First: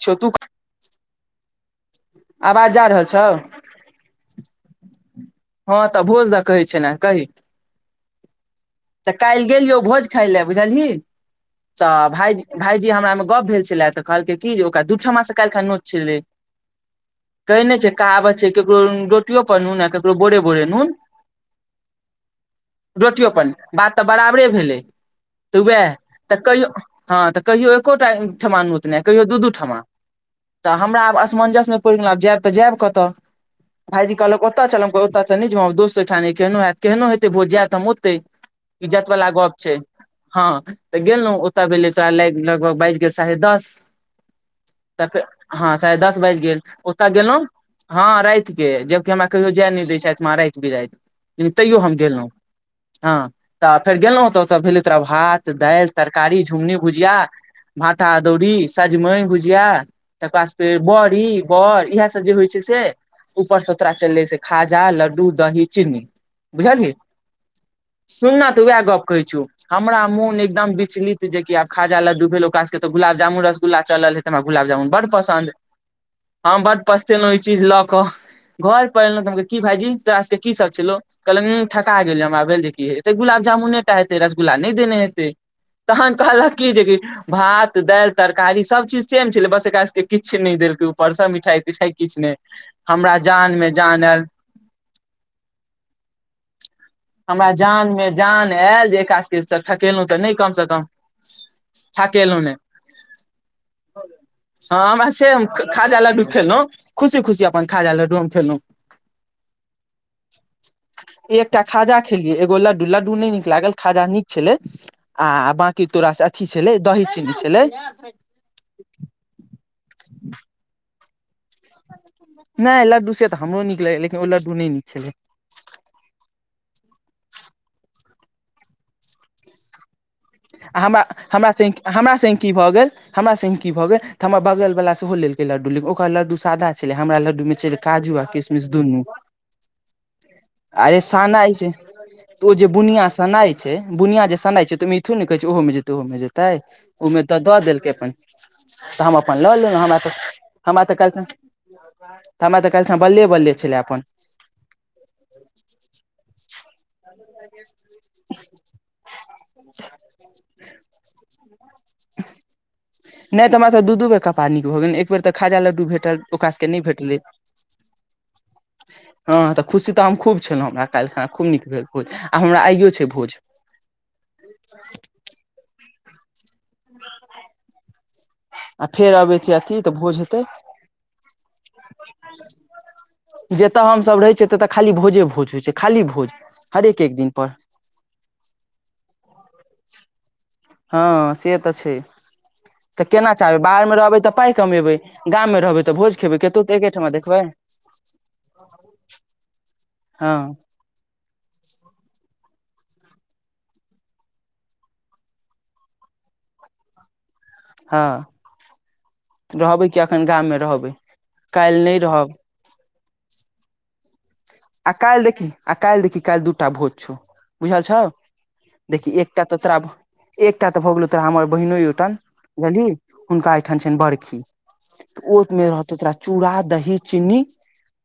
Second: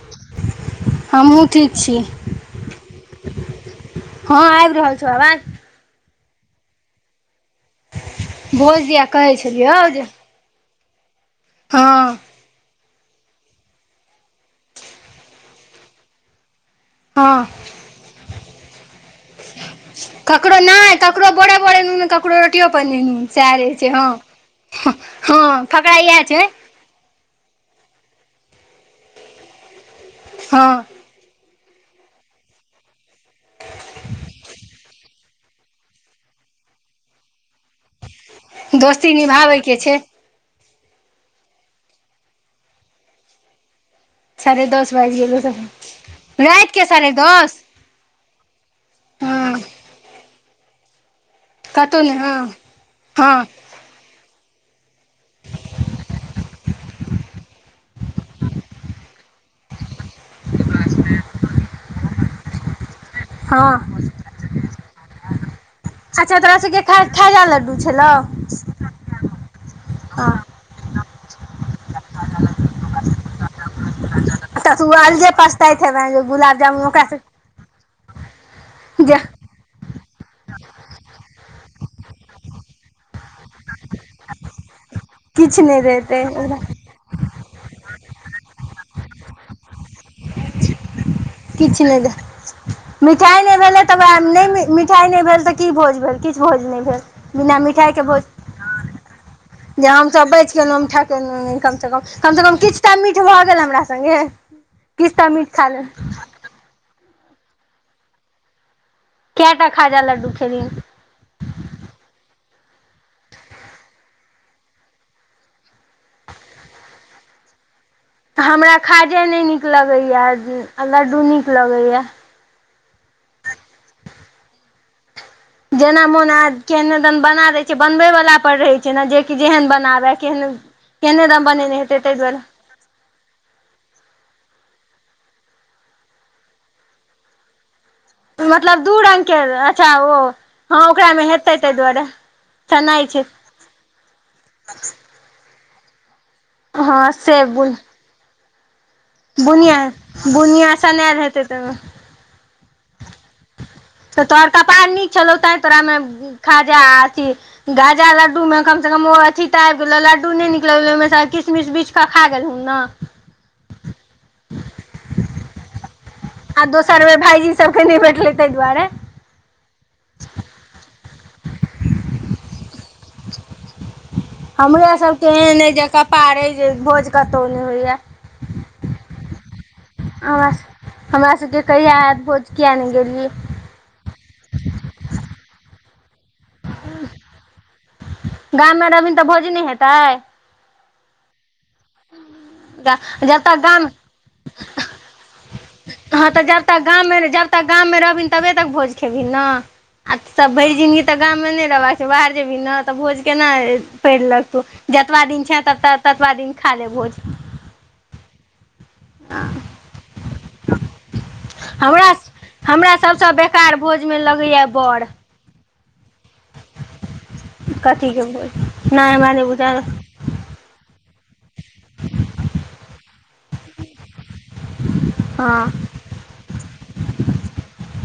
छौ तू हमहूँ ठीक छी आवाज जा रहल छौ हँ आबि रहल छौ आवाज हँ तऽ भोज दऽ कहै छैलह कही भोज दिया तऽ कहै काल्हि गेलियौ छलियौ जे भोज खाय लए बुझलही तऽ हँ भायजी भायजी हमरामे गप भेल छलै तऽ कहलकै कि जे ओकरा दू ठमासँ काल्हिखन नोत छलै हँ कहै नहि छै कहावत छै ककरो रोटियो पर नून आ के ककरो नहि ककरो बोरे बोरे नुन ककरो रोटियो पर नइ नून रोटियो पर सएह रहै छै बात तऽ हँ बराबरे भेलै हँ तऽ उएह फकरा इहै तऽ छै हँ तऽ कहियो एकोटा ठमा नत नहि कहियो दू दू ठमा तऽ हमरा हँ आब असमंजस मे पेर गेलब जायब तऽ जायब कतऽ भाईजी कहलक ओतऽ चल ओ तऽ नहि जेबै दस्त खाने केहनो हयत केहनो हे भोज जायत हम ओतय इज्जत दोस्ती वला गोप निभाबैके छै हँ तऽ गेलहुँ ओतय भेलै तोरा ल लगभग बाजि गेल सारे दस साढ़े दस बाजि तऽ गेलै हँ साे दस बाजि गेल रातिके ओतय साढ़े गेलहुँ दस हँ रातके जबकि हमरा कहियो हँ जाय नहि दै छैति हमरा रात बिराति तैयो हम कतहु नहि गेलहुँ हँ हँ तऽ फेर गेलहुँतऽ ओतय भेल तोरा भात दालि तरकारी झुमनी भुजिया भाटा दौरी सजमनि भुजिया तकरा बड़ी बड़ इह सब जे होइ छै से ऊपर से तोरा हँ चलले से खाजा लड्डू दही चीन्नी अच्छा तोरा सबके बुझलिय खा खाजा लड्डू छलौ सुनना तऽ वएह गप कहै छ हमरा हँ मोन एकदम विचलित। जे आब खाजा लद्दू भेल ओकराके गुब जामु रसगु्ला चल है तरा गुलाबामन बड़ पसन्द पास्तब [unintelligible] हम बड पसतेलहुं ई चीज लऽ क घर पर जे एलहु ' की भायजी तोरा सबके की सब छलो कहलक ई ठका गेल हमरा भेल जी गुलाब जामुने हेतै रसगुल्ला नहि देने हेतै किछु नहि तहन देतै कहलक ओकरा कि जे की भात दाल तरकारी सब चीज सेम छलै बस किछु नहि देलकै ऊपरस मिठाई तिठाई नहि दे किछु ने हमरा मिठाइ नहि जान मे भेलै तऽ जान ओकरा आयल नहि मिठाइ नहि भेल तऽ की भोज भेल किछ भोज नहि भेल बिना मिठाइके भोज नल जे काज [unintelligible] जे हमसब बचि केलहुँ हम ठकेलहुँ कमसँ कम कम ठकेलहुँ से नहि कम किछु टा मीठ भऽ गेल हमरा सङ्गे हँ हमरा किछु तऽ से हम मीठ खा खाजा लेब लड्डू खेलहुँ खुशी खुशी अपन खाजा लड्डू हम खेलो कयटा खाजा लड्डू खेलीय एकटा खाजा खेलियै एगो लड्डू लड्डू नहि नीक लागल खाजा नीक छलै आ बकी तोराासँ अथी छलै दही चीनी छलै। तऽ हमरा खाजे नहि नीक लगैया लड्डू नीक लगैय नहि लड्डू से तऽ हमरो नीक लगैए लेकिन ओ लड्डू नहि नीक छलै। जेना मोन आज केहने दन बना देे छै बनवे वाला पर रहे छै ने जे कि जेहन बनाबे आ हमरा हमरा संगे हमरा संगे दुआरे की भऽ गेल हमरा संगे की भऽ गेल तऽ हमर बगल बला सेहो लेलकै लड्डू लेक ओकर लड्डू सादा छलै हमरा लड्डूमे चल काजू आ किशमिश मतलब दू दुनू रंग के अच्छा ओ हँ अरे ओकरा मे सनाइ हेतै छै ताहि दुआरे तो जे बुनिया सनाइ छै बुनिया जे सनाइ छै त ओमे जेै ओहोमे जेतै हँ ओमे तऽ से दऽ बुन देलकै अपन तऽ हम [unintelligible] अपन लऽ बुनिया ललेम हमरा त बुनिया हमरा तऽ कल सनायल हेतै तमे हमरा तऽ कलखुना बले बले छलै अपन तोड़का पान [unintelligible] चल होता है तोरामे खाजा अथी [unintelligible] गाजा लड्डूमे कमसँ कम ओ अथी आबि गेलहु लड्डू नहि नीक लगलै ओहिमे किसमिश बिछ कऽ खा गेलहुँ ने नहि तऽ हमरा सभ दू दू बेर कापड़ नीक भ गेल एक बेर तऽ खाज लडडु भेटल ओकरा आ सबके नहि दोसर बे भेटलै भाईजी सबके नहि भेठले तय दुआरे हँ तऽ खुशी तऽ हम खूब छलहुँ हमरा काल्हि खना खूब नीक भेल भोज आ हमरा आइो छै भोज ' हमरा सभके एहन अइ जे कपार अइ जे भोज कतहु नहि होइए फेर अबै छी अथी तऽ भोज हेतै हमरा हमरा सबके कहिय भोज किया नहि गेलियै जतऽ हमसभ रहै छियै ततऽ खाली भोजे भोज होइ छै खाली भोज हरेक एक दिन पर गाममे रहभीन तऽ भोज नहि हेतै हँ से तऽ छै तऽ केना जब तक चाहबै गाम बाहर मे रहबै तऽ पाइ कमेबै गाममे, रहबै भोज हँ खेबै तऽ कतौ जबतक एकेठमा गाममे देखबै जबतक गाममे रहबी तबे तक भोज खेबी ने ' आ त हँ भरि जिनगी तऽ गाममे नहि रहबाका छै, बाहर जेबही ने तऽ भोज केना पढ़ लक तौ। जतबा दिन छै, तबा दिन खा ले भोज। हँ, रहबै कि एखन गाममे रहबै काल्हि नहि हमरा रहब। हमरा सभसँ बेकार भोजमे लग। आ काल देखी। आ काल्हि देखि काल्हि दूटा भोज छौ, बुझल छौ, कथीके भोज देखि नहि हमरा एकटा नहि तऽ तोरा। बुझल एकटा तऽ भऽ गेलौ तोरा हमर बहिनो ओठनि बझलि हुनका एहिठाम छनि बड़खी। तऽ ओमे हँ रहतौ तोरा चूड़ा दही चीनी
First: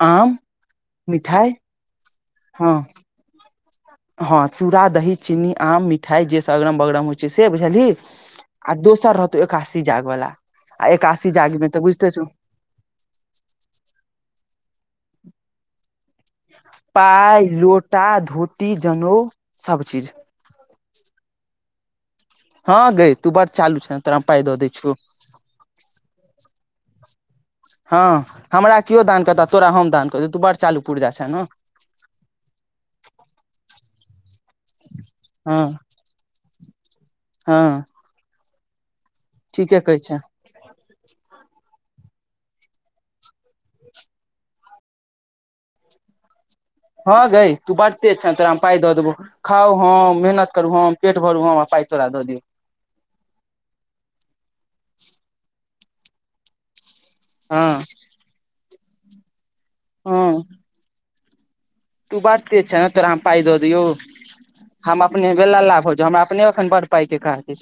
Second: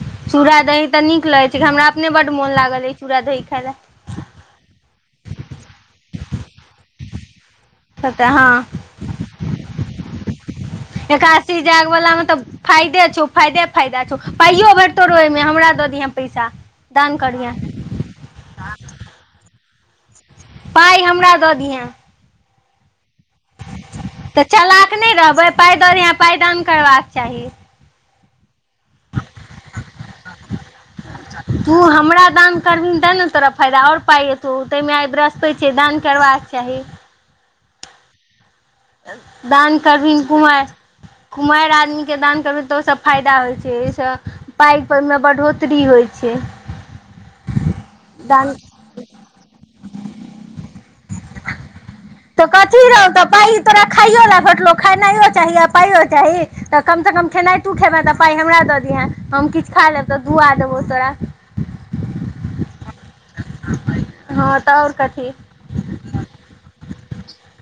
आम। चूड़ा दही तऽ नीक मिठाइ लगैत छै, हमरा अपने बड़ मन हँ लागल अछि चूड़ा दही खाय ल। हँ, चूड़ा दही चीनी आम मिठाइ जेसभ अगरम बगरम होइ छै, से बुझली। लए तऽ हँ आ दोसर रहतौ एकासी जाग वाला आ एकासी जागमे हजार तऽ बुझते वाला मे छौ फायदे छौ, फायदे फायदाे छौ, पाइयो भटतौ रहौ हिमे हमरा दऽ दिहे पैसा। दान पाइ करिहे लोटा धोती जनेउ सभ चीज। पाइ हमरा दऽ दिहे। हँ, गय तू बार चलू। तऽ चलके नहि रहबै पैदल याँ पैदान करबाक चाही। हँ, हमरा केओ दान करताह, तोरा हम दान करतौ। तू बड़ चालू-पुर्जा छऽ ने। तू हमरा दान करबे ने, तऽ तोरा फायदा आओर पायतऽ आ बस्ता हँ दऽ। करबाक चाही। हँ। दान ठीके कहै छै करवीन कुमार। कुमारी आदमीके दान करबै तऽ ओसभ फायदा होइ छै, एहिसँ। पाइ परमे बढ़ोतरी होइ छै। हँ गे, तू बड़ तेज छे ने, तोरा दान हम पाइ दऽ देबो। खाउ, हम मेहनत करू, हम पेट भरू, हम पाइ तोरा दऽ दियौ। तऽ कथी रहौ? तऽ पाइ तोरा खाइयो लऽ भेटलौ, खेनाइयो चाही आ पाइयो चाही तऽ कमसँ कम। खेनाइ तू हँ खेबह तऽ पाइ हमरा दऽ दिहे, हम किछु खा लेब तऽ हँ दुआ देबौ तोरा। तू बात तेज छे ने तोरा हम पााय दऽ दियौ हँ तऽ आओर हम कथी अपने वेला भऽ जाउ हमरा। अपने ओखन बड़ पाइके कह द।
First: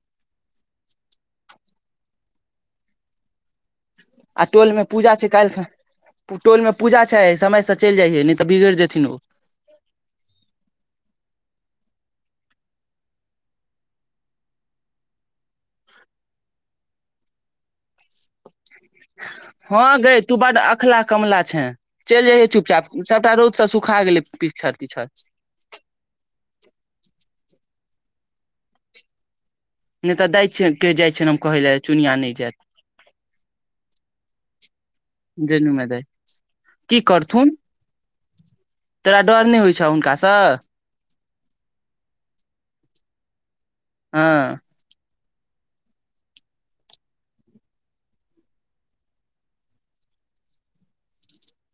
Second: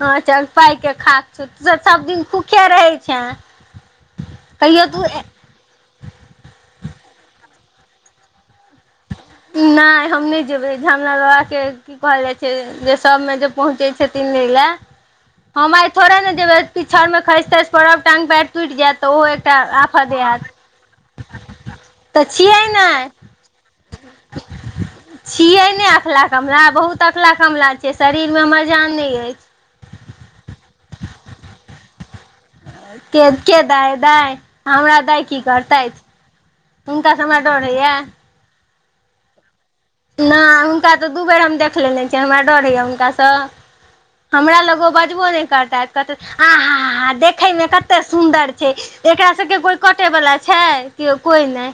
हँ, चल पाय मके खा छौ सभदिन भूखे रहै छै। आ टोलमे पूजा छै, काल्हि खन। टोलमे पूजा छै, समयसँ चलि जइयै नहि तऽ बिगड़ जेथिन ओ। नहि हम नहि जेबै झामला बाबाके की कहल जाइ छै, जे सभमे जे पहुँचै छथिन लएले। हम आइ थोड़े ने देबै पिछड़मे खसि तसि परब टांग पैर। हँ, गई तू बड़ अखला कमला छै चलि तऽ जयये छियै चुपचाप नहि सभटा। सभ सुखा गेलै पिकछड़ तिकछड़। छियै नहि, अखन कमरा बहुत अखरा-कमला छियै, शरीरमे हमर जान नहि अछि। नहि तऽ दै छियै, जाइ छियनि। हम कहै लए चुनिआ नहि जायत। के-के दै, दै? हमरा दै की जेनू करतै? मे दै की हुनकासँ हमरा करथुन डर होइये तोरा डर नहि होइ छै हुनकासँ। नहि हुनका तऽ दू बेर हम देख लेने छै छीयैन हमराड र होइया हुनकासँ। हमरा हँ लगो बजबो नहि करता आहा देखेमे कते सुन्दर छै। एकरा सभके कोई कटे वला छै, के कोई नहि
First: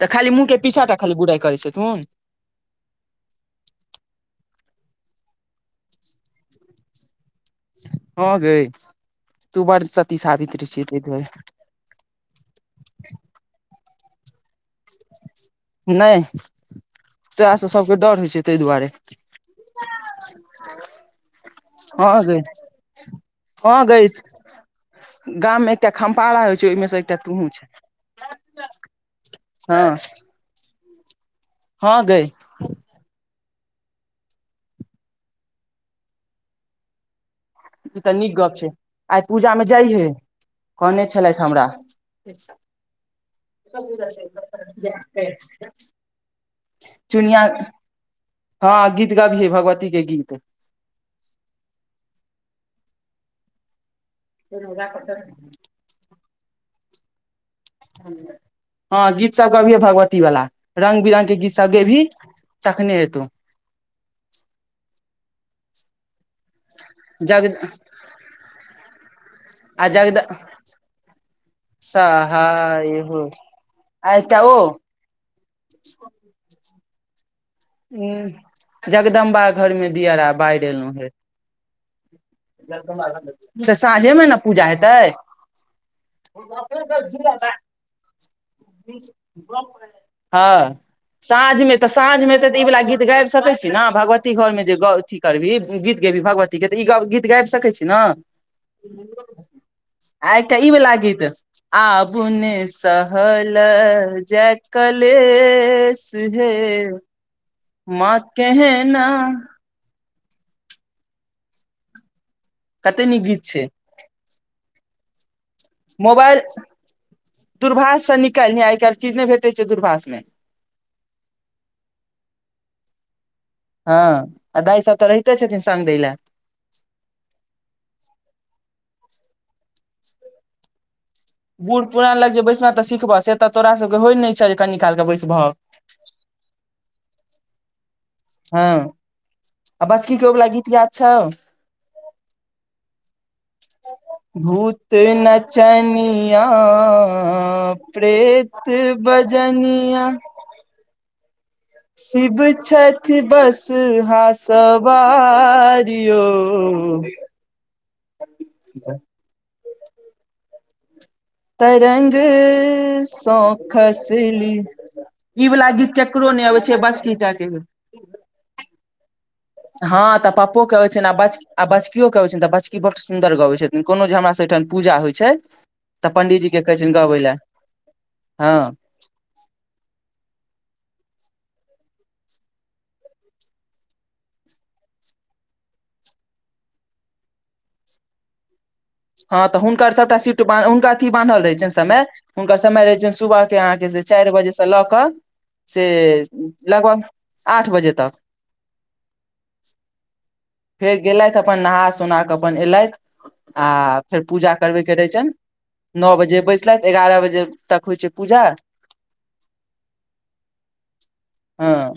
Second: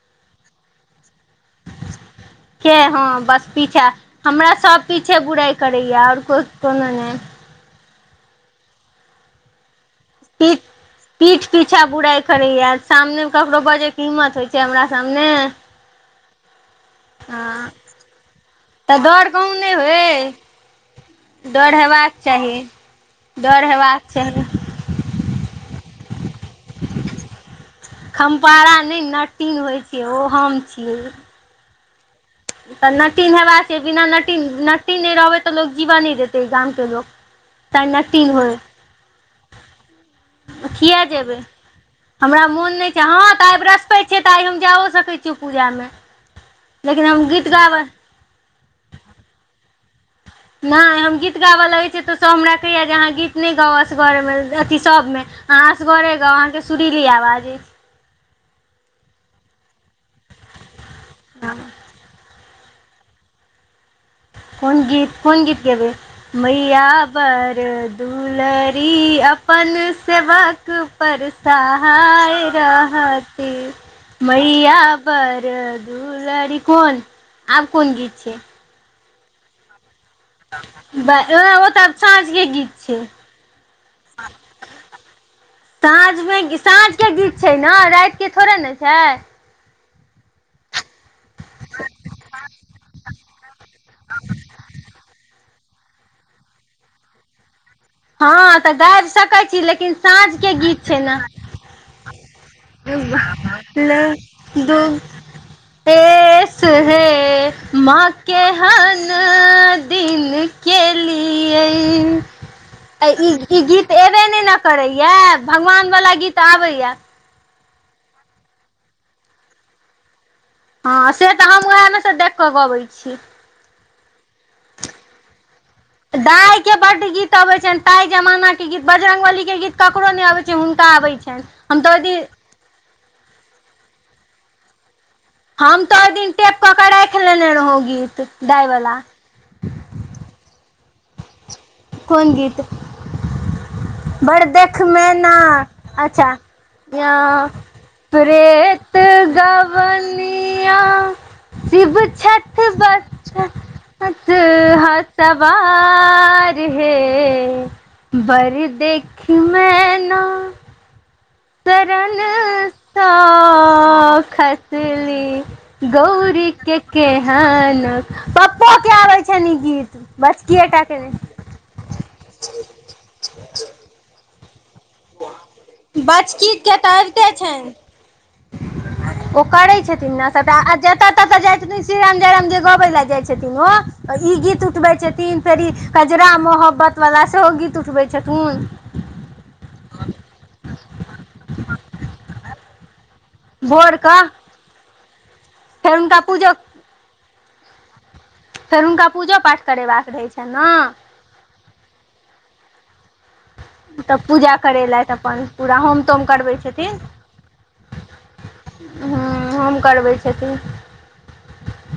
तऽ खाली मुँह पिछाटा खाली बुराइ करै छै तूँ। के हँ बस पीसा हमरा सभ पीछे बुराइ करैया आओर के कोनो नहि। हैं, गै तू बड़। पीठ सावित्री छिही ताहि दुआरे पीठ पीछा बुराइ करैया सामने मे ककरो बजे के हिम्मत होइ से हमरा सामने नहि आ तोरा से सबके डर होइ छै ताहि दुआरे तऽ डर कहूँ नहि होय डर हँ हेबाक गै चाही डर हँ गै हेबाक चाही गाम मे एकटा खम्पारा होइ छै ओहिमे से एकटा तुहू छै खम्पारा नहि नटीन होइ हँ छै ओ हम छियै हँ गै तऽ नटिन हेबाका छै बिना नटिन नटिन नहि रहबै तऽ लोक जीवअ नै देतै गाम के लोक ई तऽ नटिन नीक होय गप छै आइ पूजामे जाइहे किया कहने जेबै छलैथ हमरा हमरा मोन नहि छै हँ तऽ आइ वृहस्पत छै तऽ आइ हम जायओ सकैत छीयै पूजामे लेकिन हम चुनिया गीत गाबै हँ गीत गाबी है भगवती के गीत नहि हम गीत गाबऽ लगै छी तऽ सब हमरा कहैया जे अहाँ गीत नहि गाब असगर मे अथी सब अ है असगरे गाव अहाँ के सुुरली आवाज अय हँ गीत सब गबियौ भगवती वाला र्ंग बिरंग के गीत सब गेबही तखने हेतो कोन गीत कोन गीत गेबै मैैया जग बर दुलरी अपन आ जगद सेवक पर सहाय रहती आइ एकटा ओ मैया बड़ दुलड़ी कोन आब कोन ह गीत छै ‍जगदम्बा घर मे दियरा ओ तऽ साँझ के गीत छै [unintelligible] तऽ साँझे मे ने पूजा हेतै साँझमे साँझके गीत छैय न रातिके थोड़े न छैय हँ साँझ मे त साँझ मे त ई वाला गीत गाबि सकै छी भगवती घर मे जे गौ अथी करबी गीत गेबही भगवती के त ई गीत गैब सकैत छी हँ तऽ गाबि सकै छी लेकिन साँझ आ के एकटा ई वला छै गीत ने आब नैय स सहल जाय दू कलेस ए हे सुहे माँ केहन दिन केलियै आ कते नीक ई ई छै गीत एबे नय ने करैए भगवानवला गीत आबैए दूरभास से निकैल लीहअ आय कैल नहि भेटैत छै दूरभाषमे हँ से त हम उएह मे से देख क गबै छी हँ आ दाइ सब त रहिते छथिन संग दै लए दाइके बड गीत अबैत छनि ताइ जमानाके गीत बजरंगबलीके गीत ककरो नहि अबैत छै हुनका अबैत छैनि बूढ़ पुरान लग जे बैसबह त सिखबह से त तोरा सभके होइ नैय छह जे कनि कालके बैस बह हम त ओहि दिन टेप क के राखि लेने रहौ गीत दाइ हँ वला आ बाजकी के ओ वला गीत याद छौ कोन गीत बड़ देख भूत मेना अच्छा नचनिया य प्रेत गबनिया शिव छैठ छथि बच बस हा त ह सवारियो सवार हे बड़ देखी मै तरंग शरण सँ खसली ई वला खसली गीत केकरो नहि गौरी आबै के छैय बस गीता के केहन पप्पो के आबै छैन ई गीत हँ तऽ पप्पो बचकिए टा अबै के छनि आ न बच आ बचकियो के अबै छनि त बचकी बड सुन्दर गबै छथिन कोनो जे हमरा सबहिठाम पूजा होइ छै त बचकी पंडीजीके के कहै छनि तऽ गबै अबिते लए छनि हँ ओ करै छथिन ने सभटा आ जत तत जाइ छथिन श्रीराम जयराम जे गबै लए जाइ छथिन ओ ई गीत उठबैत छथिन फेर ई कजरा मोहब्बतवला सेहो गीत उठबैत छथिन हँ त हुनकर सभटा सीफट बा हुनका अथी बान्हल रहै छनि समय हुनकर समय रहैत छनि सुबह के अहाँकेँ से भोरके चारि बजे से लऽ कऽ से फेर हुनका पूजो लगभग आठ बजे तक। फेर हुनका पूजो पाठ करेबाक रहै छैय न। गेलैथ अपन नहा सुना कऽ अपन एलैथ। आ तऽ फेर पूजा करबयके रहैत करेलथि छनि, अपन पूरा होम नओ तोम बजे करबै बैसलैथ छथिन एगारह बजे तक होइत छैय, पूजा। [inaudible] हूँ होम करबै छथिन। हँ,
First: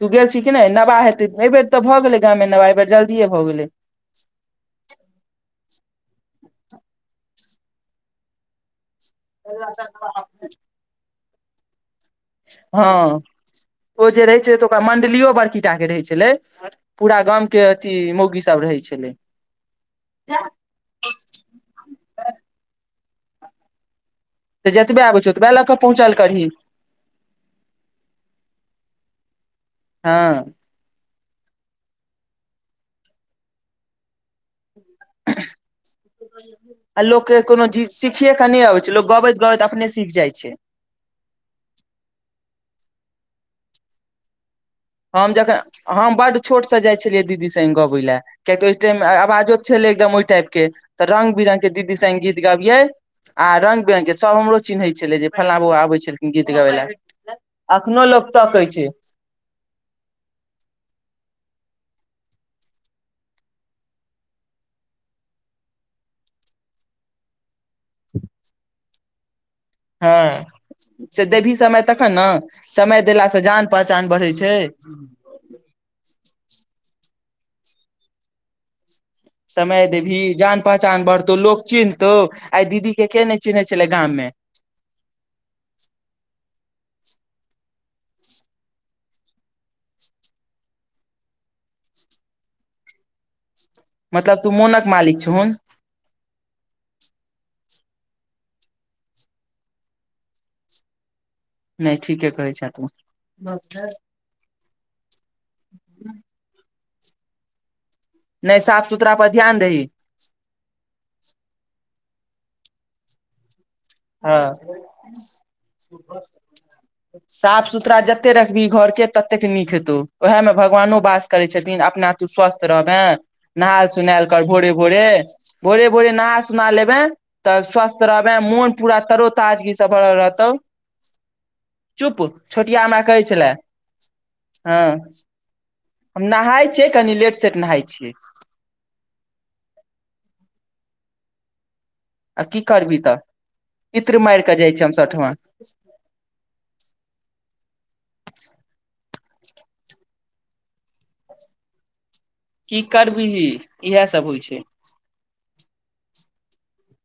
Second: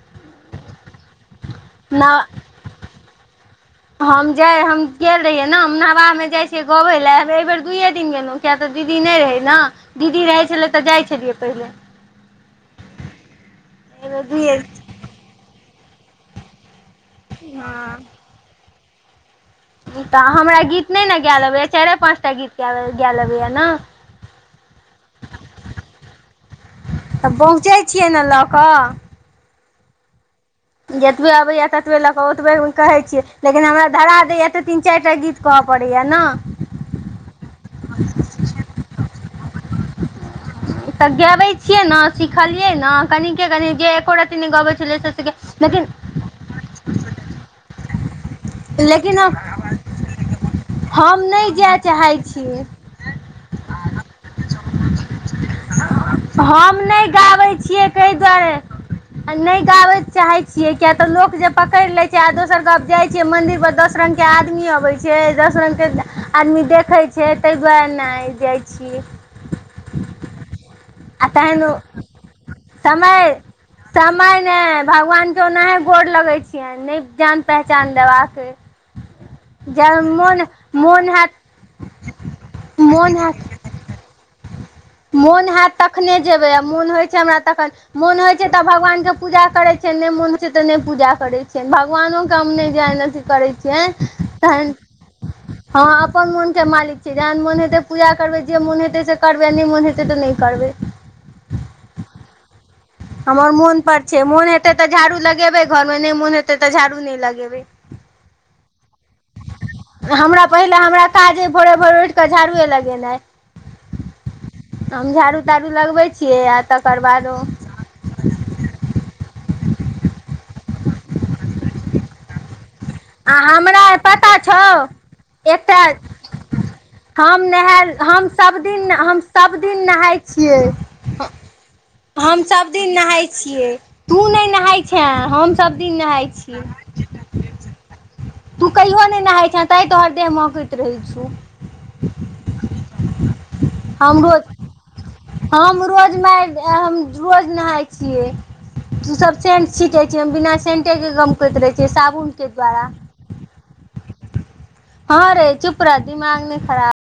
तू गेल छी कि नहि नवाह हेतै एहि बेर तऽ भऽ न गेलै। मे नेयब जल्दिए भऽ गेलै। हम जाय हम गेल रहियै ने हम नवामे जाय छियै गबे लेए बेर दुये दिन गेलहुं किया तऽ दीदी नहि रहे। ने दीदी रहै छलै, तऽ जाइ छलियै पहिले। हँ, ओ एहि बेर जे रहैत छलै, दुइए तऽ ओकरा मण्डलियो बड़की टाके रहै छलै। पूरा गामके अथि हँ मौगीसभ रहै छलै। ई तऽ हमरा गीत नहि ने गाए अबैया चारि पाँच टा गीत गा अबैया न। तऽ जतबे आबै छैय, ओतबे लऽ कऽ पहुँचल करही। तऽ पहुँचै छियै, न लऽ कऽ। हँ। जतबे अबैया तबे लऽ कऽ ओतबे कहै छियै, लेकिन हमरा धरा दैए तऽ तीन चारि टा गीत। कोह पड़ैया न। आ लोक के कोनो चीज सिखियएके नहि अबे छैय, लोकग गबैत गबैत अपने सीख जाय छैय। तऽ गेबै छियै, ने सिखलियै ने कने कनि जे एको गबै छलै, लेकिन। छोट से जाइ छलियै दीदी संध गबे लए कियकि ओहि टाइम लेकिन आवाजो छलै एकदम ओहि टाइप। के हम रंग नहि बिरंगके जाय दीदी सँ चाहै गीत छियै गबिये आ रंग बिरंग के सभ हमरो चिन्है छै। छले जे फल्ला बौ आबै छलखिन, गीत गाबै हम लए नहि अखनो लोको तकै छै। आ नहि गाबय चाहैत छियै, किया तऽ लोक जे पकड़ि लैत छै, आ दोसर गप जाइ छियै, मंन्दिर पर दस रंगके आदमी अबे छै, दस रंगके आदमी देखे। छै ताइ दुआरे नहि जाइ छिये हँ। से देबी तहन समय तखने समय देलासँ जान पहचान बढ़ै छै। केनाहे गोर लगे छियै, नहि जान पहचान देबाकऽ। समय देबी जान पहचान बढ़तौ हैत लोग चिन्हतौ आइ दीदीके मोन के हैत नहि चिन्है छले गाममे। मोन हैत तखने जेबै, आ मोन होइत छैय, हमरा तखन। मोन होइत छैय, तऽ भगवानके पूजा करैत छिय नहि मोन होइत छै, तऽ नहि पूजा करैत छियनि भगवानोके हम नहि जान। करै छियै मतलब तू तहन। मोनक मालिक छहुन हम अपन मोनके मालिक छै, जे मोन हेते त पूजा करबे जे मोन हेते तो नय करबै। नहि हेत तऽ नहि करबै। नहि, ठीके कहै छै तू। हमर मोन पर छै, मोन हेतै तऽ झाड़ू लगेबै घरमे नहि मोन हेतै तऽ झाड़ू नहि लगेबै। नहि, साफ सुथरा पर ध्यान दही। हमरा पहिले हमरा काज भोरे भोरे उठि कऽ झाड़ूए लगेनाइ। हँ हम झाड़ू ताड़ू लगबै छियै, आ तकर बादो साफ़ सुथरा जत। त रखबी घरके ततेक नीक हेतौ उएहमे भगवानो वास करै छथिन अपना। तू स्वस्थ रहबे आ हमरा नहायए सोनायएल पता कर छौ भोरे एकटा भोरे भोरे नहा सोना लेबे। हम तऽ नहाय स्वस्थ हम रहबै सब मोन दिन पूरा हम तरो सब दिन ताजगीसँ भरल नहाय रहतौ। छियै चुप हम सब छोटिया दिन हमरा कहै नहाय छले, छियै तू नहि हँ, नहाय छे हम सब दिन नहाय हम छियै नहााय छै। कनि लेट सेट नहााय छियै। तू कहियो नहि नहााय छे, तें तोहर देह मौकैत रहै छै। आ की करबी तऽ चित्र हम मारिके रोज जाइ छी हमसभ ओठमा। हम रोज मार हम रोज नहााय छियै। तू सब सेंट छीटे छिय बिना सेंटे के काम करैत रहे छियै साबुन के की द्वारा। इएह सब होइ छै। हँ रे चुप रह दिमाग नहि खराब